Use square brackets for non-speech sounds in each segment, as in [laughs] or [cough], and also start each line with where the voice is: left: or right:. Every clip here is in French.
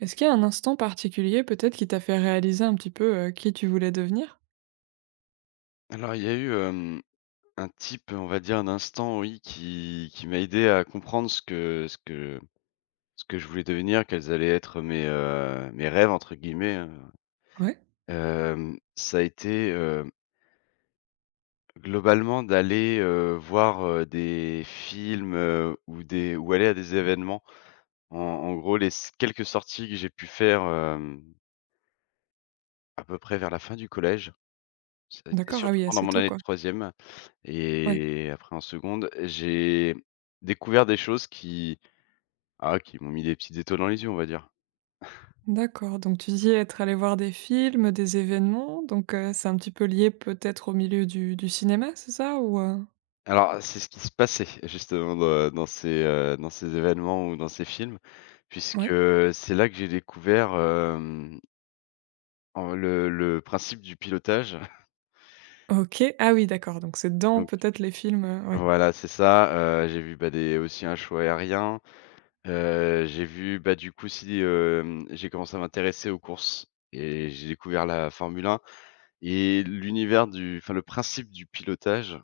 right: Est-ce qu'il y a un instant particulier peut-être qui t'a fait réaliser un petit peu, qui tu voulais devenir?
left: Alors, il y a eu, un type, on va dire, un instant, oui, qui m'a aidé à comprendre ce que je voulais devenir, quels allaient être mes, «mes rêves» entre guillemets, hein.
right: Ouais,
left: Ça a été, globalement d'aller, voir, des films, ou des ou aller à des événements. En gros, les s quelques sorties que j'ai pu faire, à peu près vers la fin du collège. Ça a été
right: d'accord, ah
left: surtout
right: oui,
left: pendant
right: assez
left: mon
right: tôt,
left: année de
right: quoi.
left: troisième
right: Ouais,
left: et après en seconde, j'ai découvert des choses qui m'ont mis des petites étoiles dans les yeux, on va dire.
right: d'accord, donc tu dis être allé voir des films, des événements, donc c'est un petit peu lié peut-être au milieu du cinéma, c'est ça? Ou?
left: Alors, c'est ce qui se passait [laughs] justement dans ces événements ou dans ces films, puisque
right: Ouais,
left: c'est là que j'ai découvert, en le principe du pilotage. [laughs]
right: OK. Ah oui, d'accord, donc c'est dans
left: Donc
right: peut-être les films, ouais,
left: voilà, c'est ça, j'ai vu, bah, des aussi un show aérien. J'ai vu, bah, du coup, si, j'ai commencé à m'intéresser aux courses et j'ai découvert la Formule 1 et l'univers du enfin, le principe du pilotage,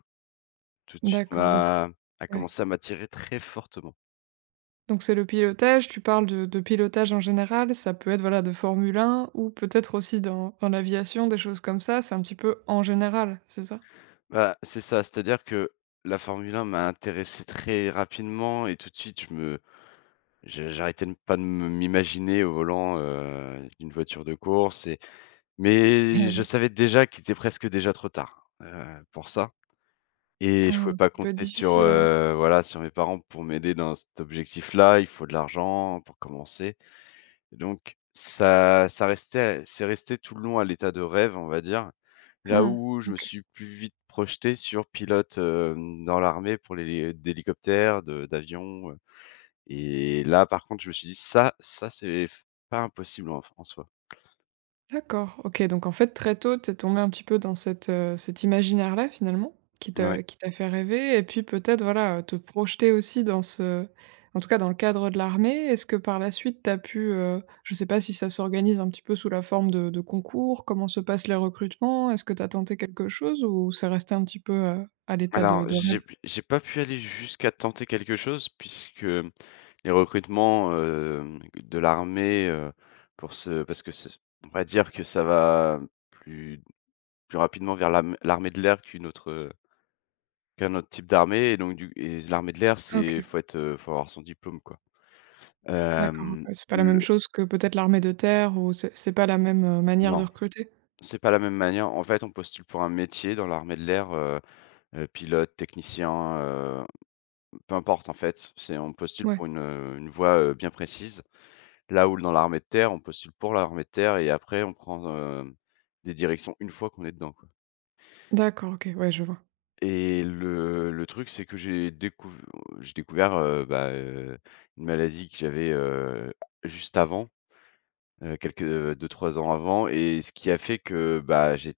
left: tout de suite
right: d'accord, donc
left: m'a a
right: ouais,
left: commencé à m'attirer très fortement.
right: donc c'est le pilotage, tu parles de pilotage en général, ça peut être, voilà, de Formule 1 ou peut-être aussi dans l'aviation, des choses comme ça, c'est un petit peu en général, c'est ça?
left: Bah, c'est ça, c'est-à-dire que la Formule 1 m'a intéressé très rapidement et tout de suite, je me je j'arrêtais de pas de me m'imaginer au volant, d'une voiture de course et
right: [laughs] Eh
left: mais je
right: ouais.
left: savais déjà qu'il était presque déjà trop tard, pour ça. Et je
right: Ah
left: pouvais
right: ouais, ça
left: pas
right: peut être
left: compter
right: difficile, ouais.
left: voilà, sur mes parents pour m'aider dans cet objectif-là. Il faut de l'argent pour commencer. Donc ça ça restait c'est resté tout le long à l'état de rêve, on va dire. Là
right: Mmh.
left: où je me
right: OK.
left: suis plus vite projeté sur pilote, dans l'armée pour les d'hélicoptères, de d'avions, et là, par contre, je me suis dit: «Ça ça, c'est f pas impossible en soi».
right: D'accord, OK, donc en fait, très tôt, t'es tombé un petit peu dans cette, cet imaginaire-là, finalement,
left: Ouais.
right: qui t'a fait rêver et puis peut-être, voilà, te projeter aussi dans ce en tout cas dans le cadre de l'armée. Est-ce que par la suite, t'as pu, je sais pas si ça s'organise un petit peu sous la forme de concours? Comment se passent les recrutements? Est-ce que t'as tenté quelque chose ou c'est resté un petit peu, à l'état de
left: Alors,
right: de rêve?
left: j'ai pas pu aller jusqu'à tenter quelque chose puisque les recrutements, de l'armée, pour ce parce que c'est on va dire que ça va plus plus rapidement vers l'armée de l'air qu'un autre type d'armée et donc du et l'armée de l'air,
right: Ah OK,
left: faut avoir son diplôme, quoi.
right: d'accord,
left: Hem,
right: ouais, c'est pas la
left: le
right: même chose que peut-être l'armée de terre ou c'est pas la même, manière de
left: non,
right: recruter?
left: c'est pas la même manière. En fait, on postule pour un métier dans l'armée de l'air, pilote, technicien, euh, peu importe en fait, c'est on postule
right: Ouais.
left: pour une voie, bien précise. Là où dans l'armée de terre, on postule pour l'armée de terre et après on prend, des directions une fois qu'on est dedans, quoi.
right: D'accord, OK, ouais, je vois.
left: Et le truc, c'est que j'ai découvert, bah, une maladie que j'avais, juste avant, quelques deux trois ans avant et ce qui a fait que, bah, j'ai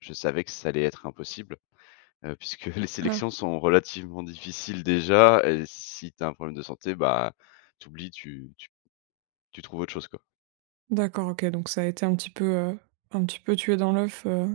left: je savais que ça allait être impossible, puisque [laughs] les
right: Mmh.
left: sélections sont relativement difficiles déjà et si tu as un problème de santé, bah, t'oublies, tu oublies, tu Tu trouves autre chose, quoi?
right: D'accord, OK, donc ça a été un petit peu tué dans l'œuf, heu,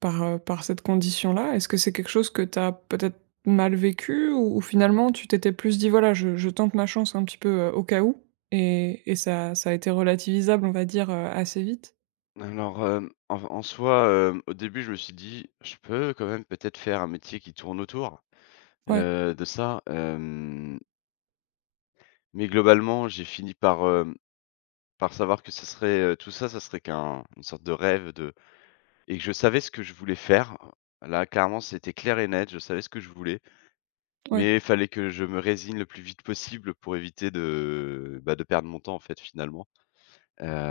right: par, heu, par cette condition-là. Est-ce que c'est quelque chose que tu as peut-être mal vécu ou finalement tu t'étais plus dit: «Voilà, je tente ma chance un petit peu, au cas où» et ça a été relativisable, on va dire, assez vite?
left: Alors, en soi, au début, je me suis dit: «Je peux quand même peut-être faire un métier qui tourne autour,
right: Ouais,
left: de ça», mais globalement, j'ai fini par savoir que ce serait, tout ça, ça serait qu'un une sorte de rêve de et que je savais ce que je voulais faire. Là, clairement, c'était clair et net, je savais ce que je voulais,
right: ouais.
left: mais il fallait que je me résigne le plus vite possible pour éviter de, bah, de perdre mon temps, en fait, finalement,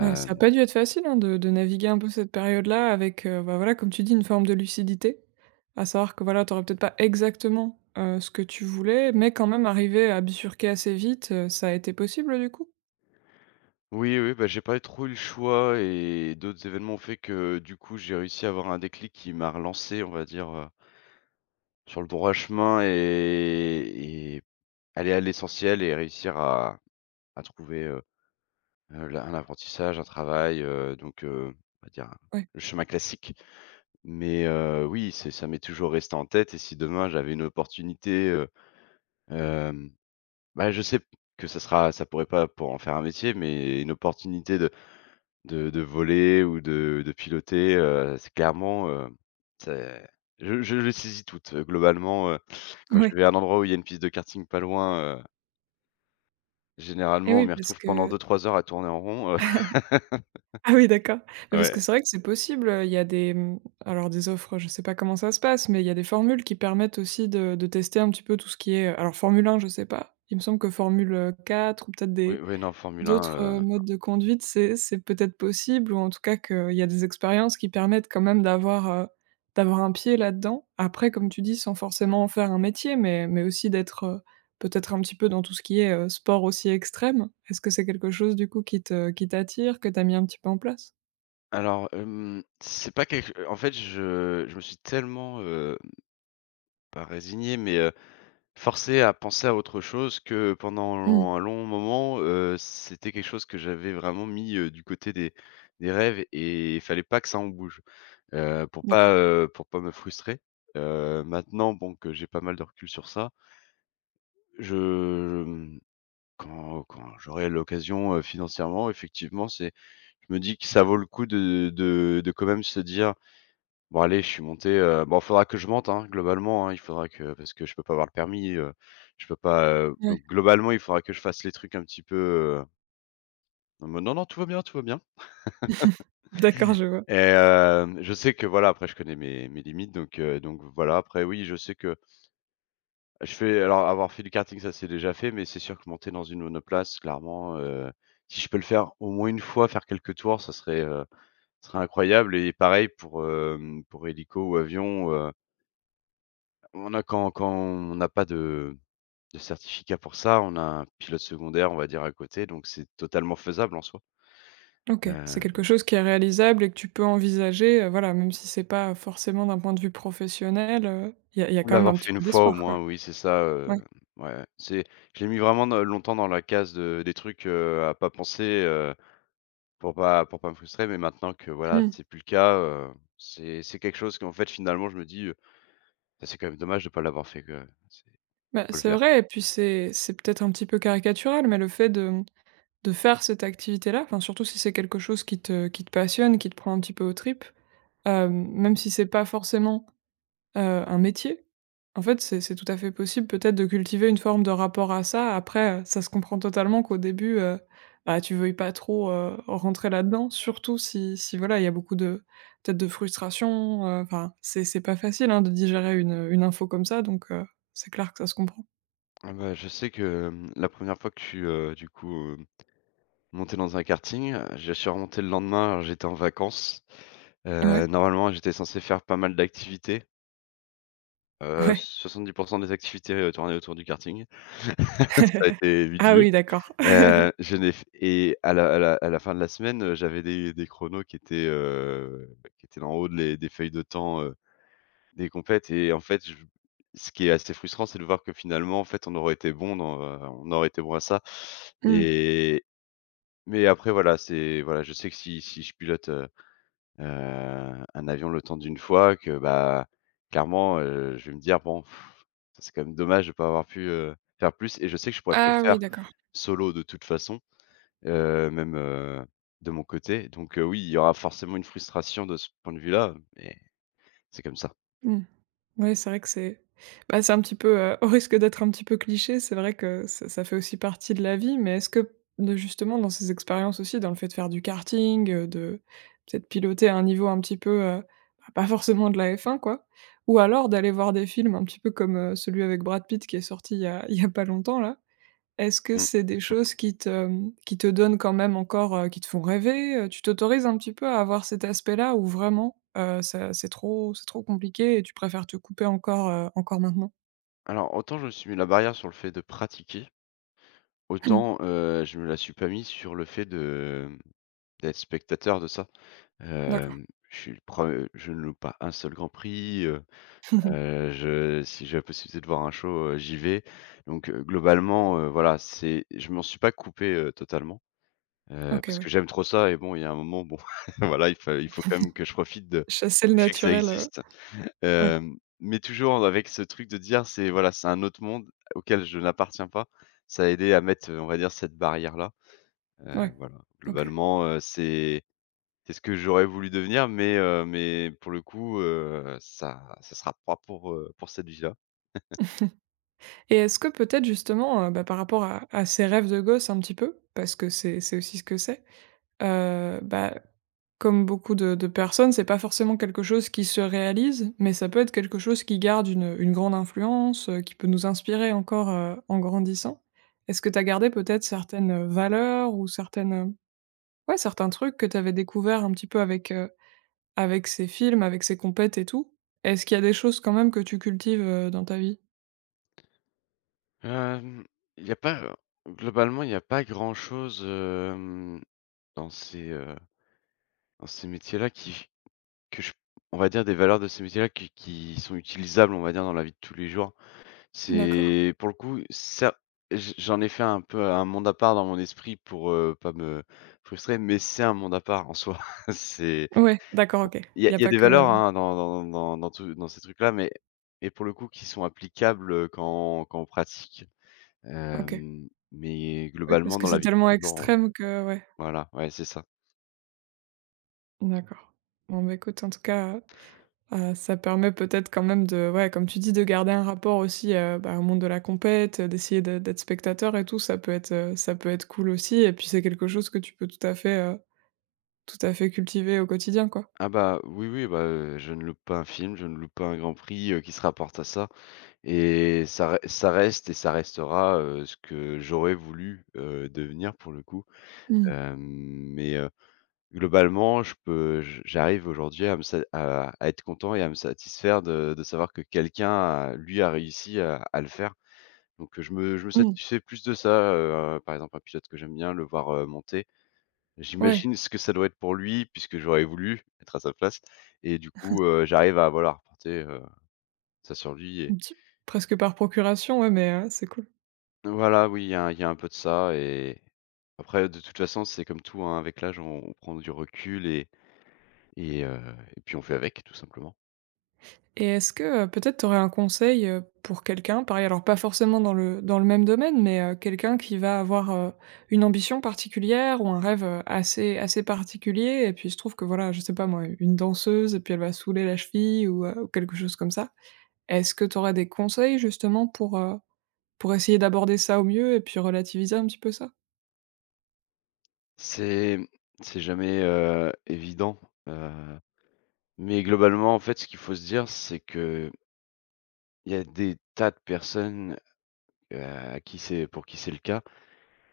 right: Ouais, ça a pas dû être facile, hein, de naviguer un peu cette période-là avec, bah, voilà, comme tu dis, une forme de lucidité. À savoir que, voilà, tu peut-être pas exactement, ce que tu voulais, mais quand même arriver à bifurquer assez vite, ça a été possible, du coup?
left: Oui, oui, bah, j'ai pas trop eu le choix et d'autres événements ont fait que, du coup, j'ai réussi à avoir un déclic qui m'a relancé, on va dire, sur le droit chemin et aller à l'essentiel et réussir à trouver, la un apprentissage, un travail, donc, on va dire,
right: Ouais.
left: le chemin classique. Mais oui, c'est ça m'est toujours resté en tête et si demain j'avais une opportunité, hem, bah, je sais que ça pourrait pas pour en faire un métier, mais une opportunité de voler ou de piloter, c'est clairement, c'est je les saisis toutes, globalement, quand je
right: Ouais.
left: vais à un endroit où il y a une piste de karting pas loin,
right: Et
left: généralement, on
right: oui,
left: m'y
right: parce
left: retrouve pendant
right: que
left: deux trois heures à tourner en rond. [laughs]
right: [laughs] ah oui, d'accord. Mais parce
left: Ouais,
right: que c'est vrai que c'est possible, il y a des, alors des offres, je sais pas comment ça se passe, mais il y a des formules qui permettent aussi de tester un petit peu tout ce qui est, alors Formule 1 je sais pas. Il me semble que Formule 4 ou peut-être
left: oui,
right: des
left: oui, non, Formule 1,
right: d'autres, modes de conduite, c'est peut-être possible ou en tout cas qu'il y a des expériences qui permettent quand même d'avoir un pied là-dedans. Après, comme tu dis, sans forcément en faire un métier, mais aussi d'être, peut-être un petit peu dans tout ce qui est, sport aussi extrême. Est-ce que c'est quelque chose du coup qui t'attire, que tu as mis un petit peu en place?
left: alors, c'est pas quelque en fait, je me suis tellement, pas résigné, mais forcé à penser à autre chose que pendant
right: Mmh,
left: un long moment, c'était quelque chose que j'avais vraiment mis, du côté des rêves et il fallait pas que ça en bouge, pour
right: d'accord,
left: pas, heu, pour pas me frustrer. Maintenant bon que j'ai pas mal de recul sur ça, je, hem, quand quand j'aurai l'occasion, financièrement effectivement, c'est je me dis que ça vaut le coup de quand même se dire: «Bon allez, je suis monté, bon faudra que je monte, hein, globalement, hein, il faudra que parce que je peux pas avoir le permis, je peux pas,
right: ouais.
left: donc globalement, il faudra que je fasse les trucs un petit peu, en mode: non, non, tout va bien, tout va bien».
right: [laughs] D'accord, je vois.
left: Et je sais que voilà, après je connais mes limites donc voilà. Après oui, je sais que je fais alors avoir fait du karting, ça c'est déjà fait, mais c'est sûr que monter dans une monoplace, clairement, si je peux le faire au moins une fois, faire quelques tours, ça serait incroyable et pareil pour, pour hélico ou avion, on a quand on n'a pas de certificat pour ça, on a un pilote secondaire, on va dire, à côté, donc c'est totalement faisable en soi.
right: OK, c'est quelque
left: Heu,
right: chose qui est réalisable et que tu peux envisager, voilà, même si c'est pas forcément d'un point de vue professionnel, il y a
left: Faut
right: quand même un
left: l'avoir
right: petit
left: fait une
right: peu
left: fois au
right: d'espoir, quoi.
left: moins, oui, c'est ça,
right: Ouais.
left: ouais, c'est je l'ai mis vraiment dans longtemps dans la case de des trucs, à pas penser, pour pas, pour pas me frustrer, mais maintenant que voilà,
right: Mmh.
left: c'est plus le cas, c'est quelque chose qu'en fait, finalement, je me dis: «Bah, c'est quand même dommage de pas l'avoir fait, que C'est
right: Bah,
left: faut le
right: c'est
left: faire.»
right: vrai et puis c'est peut-être un petit peu caricatural, mais le fait de faire cette activité-là, enfin, surtout si c'est quelque chose qui te passionne, qui te prend un petit peu aux tripes, même si c'est pas forcément, heu, un métier, en fait, c'est tout à fait possible peut-être de cultiver une forme de rapport à ça. Après, ça se comprend totalement qu'au début, bah, tu veuilles pas trop, rentrer là-dedans, surtout si voilà, il y a beaucoup de peut-être de frustration, enfin, c'est pas facile, hein, de digérer une info comme ça donc c'est clair que ça se comprend.
left: Ah bah, je sais que, la première fois que je suis, du coup, monté dans un karting, je suis remonté le lendemain, alors j'étais en vacances,
right: Ouais.
left: Normalement, j'étais censé faire pas mal d'activités,
right: Ouais.
left: 70 des activités, tournaient autour du karting. [laughs] Ça a été vite
right: Ah
left: vu.
right: oui, d'accord. [laughs]
left: Je n'ai f Et à la fin de la semaine, j'avais des chronos qui étaient en haut de les des feuilles de temps, des compètes et en fait, je ce qui est assez frustrant, c'est de voir que finalement, en fait, on aurait été bon dans, on aurait été bon à ça
right: Mmh.
left: et mais après voilà, c'est voilà, je sais que si je pilote, Heu, un avion le temps d'une fois que, bah, clairement, je vais me dire: «Bon, pff, ça c'est quand même dommage de pas avoir pu, faire plus» et je sais que je pourrais pas le
right: Ah oui,
left: faire
right: d'accord.
left: solo de toute façon, même, de mon côté. Donc, oui, il y aura forcément une frustration de ce point de vue-là, mais c'est comme ça.
right: Mmh. Ouais, c'est vrai que c'est un petit peu, [laughs] au risque d'être un petit peu cliché, c'est vrai que ça fait aussi partie de la vie, mais est-ce que de justement dans ces expériences aussi, dans le fait de faire du karting, de peut-être piloter à un niveau un petit peu, bah, pas forcément de la F1 quoi, ou alors d'aller voir des films un petit peu comme, celui avec Brad Pitt qui est sorti il y a [laughs] il y a pas longtemps là. Est-ce que
left: Mmh.
right: c'est des choses qui te donnent quand même encore, qui te font rêver, Tu t'autorises un petit peu à avoir cet aspect-là ou vraiment, ça c'est trop compliqué et tu préfères te couper encore maintenant?
left: Alors, autant je me suis mis la barrière sur le fait de pratiquer,
right: Mmh.
left: autant, je me la suis pas mise sur le fait d'être spectateur de ça.
right: D'accord.
left: Hem, je suis le pre Je ne loupe pas un seul grand prix,
right: [laughs]
left: je si j'ai la possibilité de voir un show, j'y vais. Donc, globalement, voilà, c'est je m'en suis pas coupé, totalement,
right: OK,
left: parce
right: ouais.
left: que j'aime trop ça et bon, il y a un moment, bon, [laughs] voilà, il faut quand même que je profite de
right: Chasser le
left: du fait que ça
right: naturel,
left: existe.
right: ouais,
left: Mais toujours avec ce truc de dire: «C'est Voilà, c'est un autre monde auquel je n'appartiens pas.» Ça a aidé à mettre, on va dire cette barrière-là.
right: ouais,
left: Voilà,
right: OK.
left: globalement, c'est ce que j'aurais voulu devenir, mais mais pour le coup, ça sera pas pour, pour cette vie-là.
right: [laughs] Et est-ce que peut-être justement, bah, par rapport à ces rêves de gosse un petit peu, parce que c'est aussi ce que c'est. Bah, comme beaucoup de personnes, c'est pas forcément quelque chose qui se réalise, mais ça peut être quelque chose qui garde une grande influence, qui peut nous inspirer encore, en grandissant. Est-ce que tu as gardé peut-être certaines, valeurs ou ouais, certains trucs que tu avais découvert un petit peu avec ces films, avec ces compètes et tout? Est-ce qu'il y a des choses quand même que tu cultives, dans ta vie?
left: Hem, il y a pas, globalement, il y a pas grand-chose, dans ces, heu, dans ces métiers-là qui que je on va dire des valeurs de ces métiers-là qui sont utilisables, on va dire, dans la vie de tous les jours.
right: D'accord.
left: C'est pour le coup, cer j j'en ai fait un peu un monde à part dans mon esprit pour, pas me frustrer, mais c'est un monde à part en soi. [laughs] C'est
right: Ouais, d'accord, OK. Il y a
left: il y a
right: pas
left: des
right: que,
left: valeurs, hein, dans ces trucs-là, mais pour le coup qui sont applicables, quand on pratique.
right: OK.
left: Mais
right: Oui, parce
left: globalement
right: que
left: dans la
right: c'est
left: vie de
right: tellement
left: tous les jours,
right: extrême que ouais,
left: voilà, ouais, c'est ça.
right: d'accord. Bon, bah, écoute, en tout cas, ça permet peut-être quand même de ouais, comme tu dis, de garder un rapport aussi, bah, au monde de la compète, d'essayer de d'être spectateur et tout, ça peut être cool aussi et puis c'est quelque chose que tu peux tout à fait cultiver au quotidien, quoi.
left: Ah bah, oui, oui, bah, je ne loupe pas un film, je ne loupe pas un grand prix, qui se rapporte à ça. Et ça reste et ça restera, ce que j'aurais voulu, devenir pour le coup.
right: Mmh.
left: Hem, mais, globalement, je peux j j'arrive aujourd'hui à être content et à me satisfaire de savoir que quelqu'un a lui, a réussi à le faire. Donc, je me
right: Mmh.
left: satisfais plus de ça, par exemple un pilote que j'aime bien, le voir, monter.
right: Ouais,
left: J'imagine ce que ça doit être pour lui puisque j'aurais voulu être à sa place et du coup, j'arrive à voilà, reporter, ça sur lui.
right: un petit presque par procuration, ouais, mais c'est cool.
left: Voilà, oui, il y a un peu de ça et après, de toute façon, c'est comme tout, hein, avec l'âge, on prend du recul et et heu et puis on fait avec, tout simplement.
right: Et est-ce que, peut-être tu aurais un conseil, pour quelqu'un, pareil, alors pas forcément dans le même domaine, mais quelqu'un qui va avoir, une ambition particulière ou un rêve, assez particulier et puis il se trouve que voilà, je sais pas moi, une danseuse et puis elle va souler la cheville ou quelque chose comme ça. Est-ce que tu aurais des conseils justement pour essayer d'aborder ça au mieux et puis relativiser un petit peu ça?
left: C'est c'est jamais, évident, heu, mais globalement, en fait, ce qu'il faut se dire, c'est que il y a des tas de personnes, à qui c'est pour qui c'est le cas.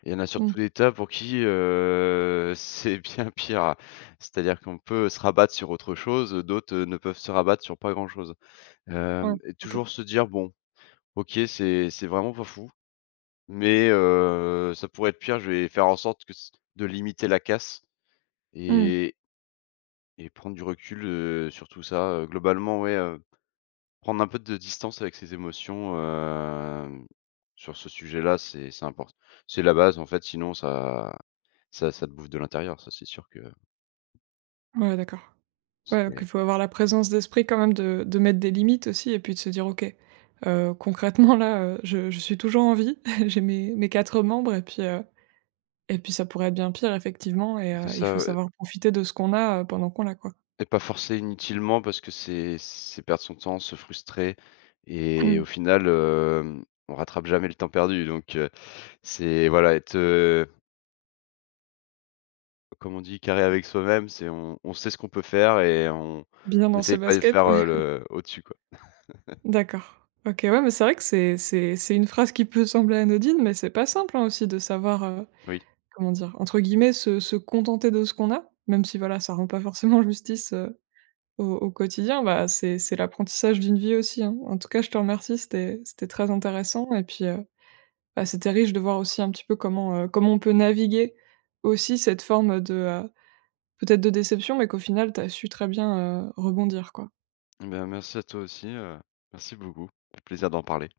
left: Il y en a
right: Mmh.
left: surtout des tas pour qui, [laughs] c'est bien pire. C'est-à-dire qu'on peut se rabattre sur autre chose, d'autres, ne peuvent se rabattre sur pas grand-chose.
right: Ouais,
left: Hem et
right: OK.
left: toujours se dire: «Bon, OK, c'est vraiment pas fou, mais ça pourrait être pire. Je vais faire en sorte que c de limiter la casse
right: Mmh.
left: et prendre du recul, sur tout ça, globalement, ouais, prendre un peu de distance avec ses émotions, sur ce sujet-là, c'est important.» C'est la base, en fait, sinon ça te bouffe de l'intérieur, ça, c'est sûr que
right: Ouais, d'accord. Ouais, donc il
left: c'est
right: faut avoir la présence d'esprit quand même de mettre des limites aussi et puis de se dire: «OK, concrètement là, je suis toujours en vie, [laughs] j'ai mes 4 membres et puis, ça pourrait être bien pire effectivement et
left: c'est
right: il faut
left: ça, ouais.
right: savoir profiter de ce qu'on a, pendant qu'on l'a quoi».
left: Et pas forcer inutilement parce que c'est perdre son temps, se frustrer et
right: Mmh.
left: au final, on rattrape jamais le temps perdu donc c'est voilà être, comme on dit carré avec soi-même, c'est on sait ce qu'on peut faire et on
right: Bien
left: on
right: dans ses
left: essaye pas de
right: baskets, [laughs]
left: faire,
right: ouais.
left: le au-dessus quoi.
right: D'accord. OK, ouais, mais c'est vrai que c'est une phrase qui peut sembler anodine, mais c'est pas simple, hein, aussi de savoir,
left: Oui.
right: comment dire? Entre guillemets «se contenter de ce qu'on a», même si voilà, ça rend pas forcément justice, au quotidien, bah, c'est l'apprentissage d'une vie aussi, hein. En tout cas, je te remercie, c'était très intéressant et puis, bah, c'était riche de voir aussi un petit peu comment on peut naviguer aussi cette forme de, peut-être de déception, mais qu'au final, tu as su très bien, rebondir, quoi.
left: Ben merci à toi aussi, merci beaucoup. Plaisir d'en parler.